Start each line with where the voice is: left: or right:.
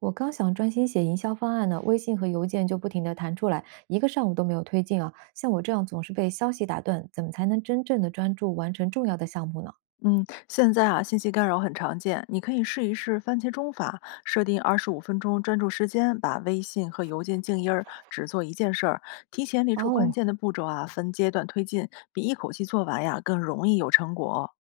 right: 我刚想专心写营销方案呢，微信和邮件就不停地弹出来，一个上午都没有推进啊。像我这样总是被消息打断，怎么才能真正的专注完成重要的项目呢？
left: 嗯，现在啊，信息干扰很常见，你可以试一试番茄钟法，设定25分钟专注时间，把微信和邮件静音儿，只做一件事儿，提前列出关
right: 哦
left: 键的步骤啊，分阶段推进，比一口气做完呀更容易有成果。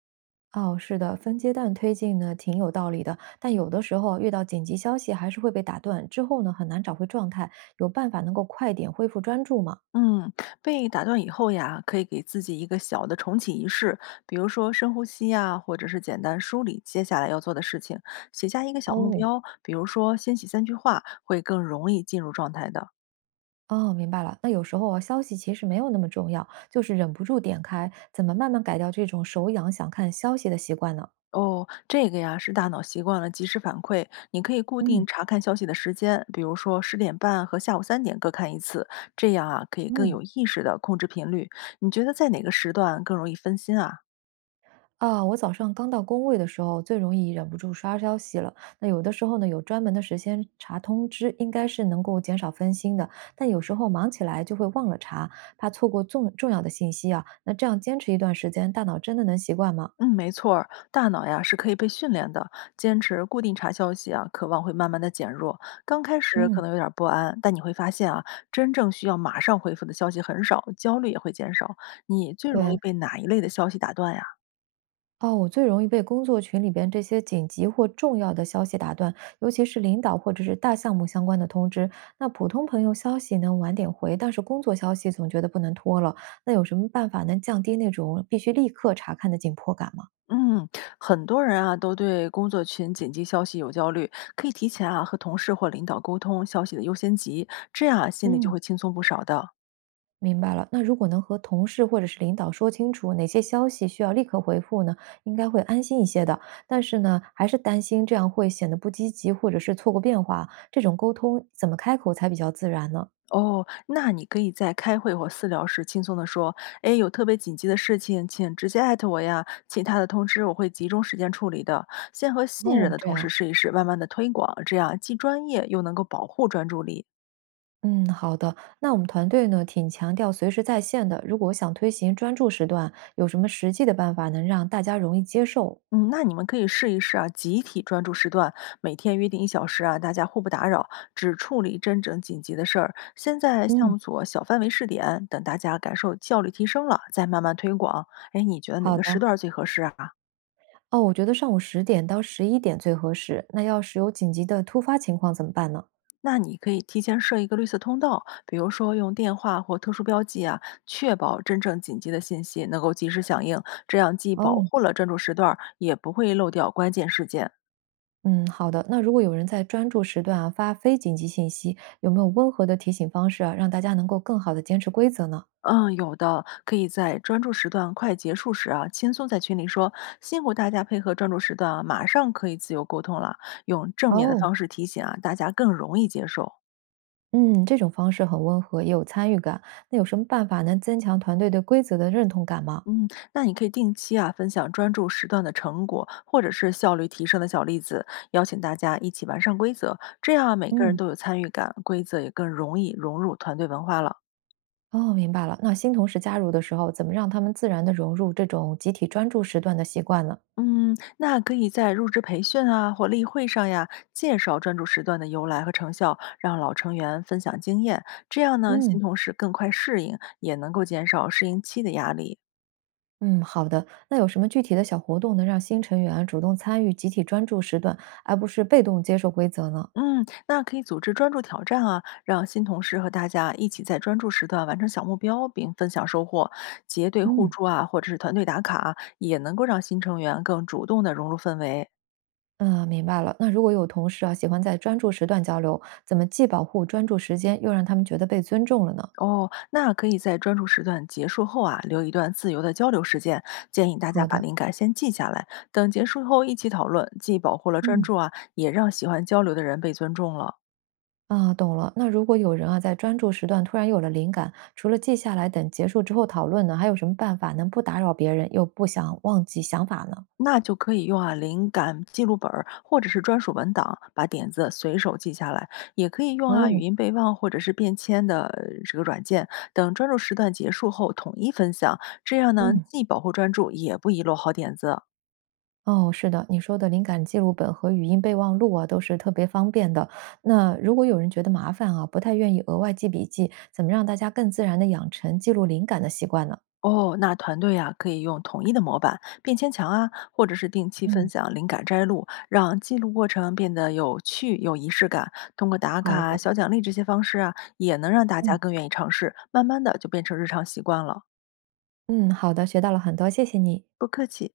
right: 哦，是的，分阶段推进呢挺有道理的，但有的时候啊遇到紧急消息还是会被打断，之后呢很难找回状态。有办法能够快点恢复专注吗？
left: 嗯，被打断以后呀，可以给自己一个小的重启仪式，比如说深呼吸呀，或者是简单梳理接下来要做的事情，写下一个小目
right: 哦
left: 标，比如说先写3句话，会更容易进入状态的。
right: 哦，明白了。那有时候啊，消息其实没有那么重要，就是忍不住点开，怎么慢慢改掉这种手痒想看消息的习惯呢？
left: 哦，这个呀是大脑习惯了及时反馈，你可以固定
right: 嗯
left: 查看消息的时间，比如说10点半和下午3点各看一次，这样啊可以更
right: 嗯。
left: 有意识的控制频率。你觉得在哪个时段更容易分心啊？
right: 啊，我早上刚到工位的时候，最容易忍不住刷消息了。那有的时候呢，有专门的时间查通知，应该是能够减少分心的。但有时候忙起来就会忘了查，怕错过重要的信息啊。那这样坚持一段时间，大脑真的能习惯吗？
left: 嗯，没错儿，大脑呀是可以被训练的，坚持固定查消息啊，渴望会慢慢的减弱。刚开始可
right: 嗯，
left: 能有点儿不安，但你会发现啊，真正需要马上回复的消息很少，焦虑也会减少。你最容易
right: 对。
left: 被哪一类的消息打断呀？
right: 哦，我最容易被工作群里边这些紧急或重要的消息打断，尤其是领导或者是大项目相关的通知。那普通朋友消息能晚点回，但是工作消息总觉得不能拖了。那有什么办法能降低那种必须立刻查看的紧迫感吗？
left: 嗯，很多人啊都对工作群紧急消息有焦虑，可以提前啊和同事或领导沟通消息的优先级，这样啊心里就
right: 嗯，
left: 会轻松不少的。
right: 明白了。那如果能和同事或者是领导说清楚哪些消息需要立刻回复呢，应该会安心一些的。但是呢，还是担心这样会显得不积极，或者是错过变化。这种沟通怎么开口才比较自然呢？
left: 哦，那你可以在开会或私聊时轻松地说：“哎，有特别紧急的事情，请直接艾特我呀，其他的通知我会集中时间处理的。”先和信
right: 哦，
left: 任的
right: 这
left: 同事
right: 样。
left: 试一试，慢慢的推广，这样既专业又能够保护专注力。
right: 嗯，好的。那我们团队呢，挺强调随时在线的。如果想推行专注时段，有什么实际的办法能让大家容易接受？
left: 嗯，那你们可以试一试啊，集体专注时段，每天约定1小时啊，大家互不打扰，只处理真正紧急的事儿。先在项
right: 嗯，
left: 目组啊小范围试点，等大家感受效率提升了，再慢慢推广。哎，你觉得哪
right: 好
left: 个时
right: 的。
left: 段儿最合适啊？
right: 哦，我觉得上午10点到11点最合适。那要是有紧急的突发情况怎么办呢？
left: 那你可以提前设一个绿色通道，比如说用电话或特殊标记啊，确保真正紧急的信息能够及时响应，这样既保
right: 哦，
left: 护了专注时段儿也不会漏掉关键事件。
right: 嗯，好的。那如果有人在专注时段啊发非紧急信息，有没有温和的提醒方式啊，让大家能够更好的坚持规则呢？
left: 嗯，有的，可以在专注时段快结束时啊，轻松在群里说辛苦大家配合专注时段啊，马上可以自由沟通了。用正面的
right: 哦，
left: 方式提醒啊，大家更容易接受。
right: 嗯，这种方式很温和，也有参与感。那有什么办法能增强团队对规则的认同感吗？
left: 嗯，那你可以定期啊分享专注时段的成果，或者是效率提升的小例子，邀请大家一起完善规则，这样啊每个人
right: 嗯
left: 都有参与感，规则也更容易融入团队文化了。
right: 哦，明白了。那新同事加入的时候，怎么让他们自然的融入这种集体专注时段的习惯呢？
left: 嗯，那可以在入职培训啊或例会上呀，介绍专注时段的由来和成效，让老成员分享经验，这样呢，新
right: 嗯，
left: 同事更快适应，也能够减少适应期的压力。
right: 嗯，好的。那有什么具体的小活动能让新成员主动参与集体专注时段，而不是被动接受规则呢？
left: 嗯，那可以组织专注挑战啊，让新同事和大家一起在专注时段完成小目标，并分享收获，结对互
right: 嗯，
left: 助啊，或者是团队打卡啊，也能够让新成员更主动的融入氛围。
right: 明白了。那如果有同事啊喜欢在专注时段交流，怎么既保护专注时间，又让他们觉得被尊重了呢？
left: 哦，那可以在专注时段结束后啊，留一段自由的交流时间。建议大家
right: 好
left: 把
right: 的，
left: 灵感先记下来，等结束后一起讨论，既保护了专
right: 嗯。
left: 注啊，也让喜欢交流的人被尊重了。
right: 啊，懂了。那如果有人啊，在专注时段突然有了灵感，除了记下来等结束之后讨论呢，还有什么办法能不打扰别人，又不想忘记想法呢？
left: 那就可以用啊灵感记录本儿或者是专属文档，把点子随手记下来。也可以用啊语
right: 哦，
left: 音备忘或者是便签的这个软件，等专注时段结束后统一分享。这样呢，
right: 嗯，
left: 既保护专注，也不遗漏好点子。
right: 哦，是的，你说的灵感记录本和语音备忘录啊，都是特别方便的。那如果有人觉得麻烦啊，不太愿意额外记笔记，怎么让大家更自然的养成记录灵感的习惯呢？
left: 哦，那团队啊可以用统一的模板、便签墙啊，或者是定期分
right: 嗯，
left: 享灵感摘录，让记录过程变得有趣、有仪式感。通过打
right: 好
left: 卡、
right: 的，
left: 小奖励这些方式啊，也能让大家
right: 嗯
left: 更愿意尝试，慢慢的就变成日常习惯了。
right: 嗯，好的，学到了很多，谢谢你。
left: 不客气。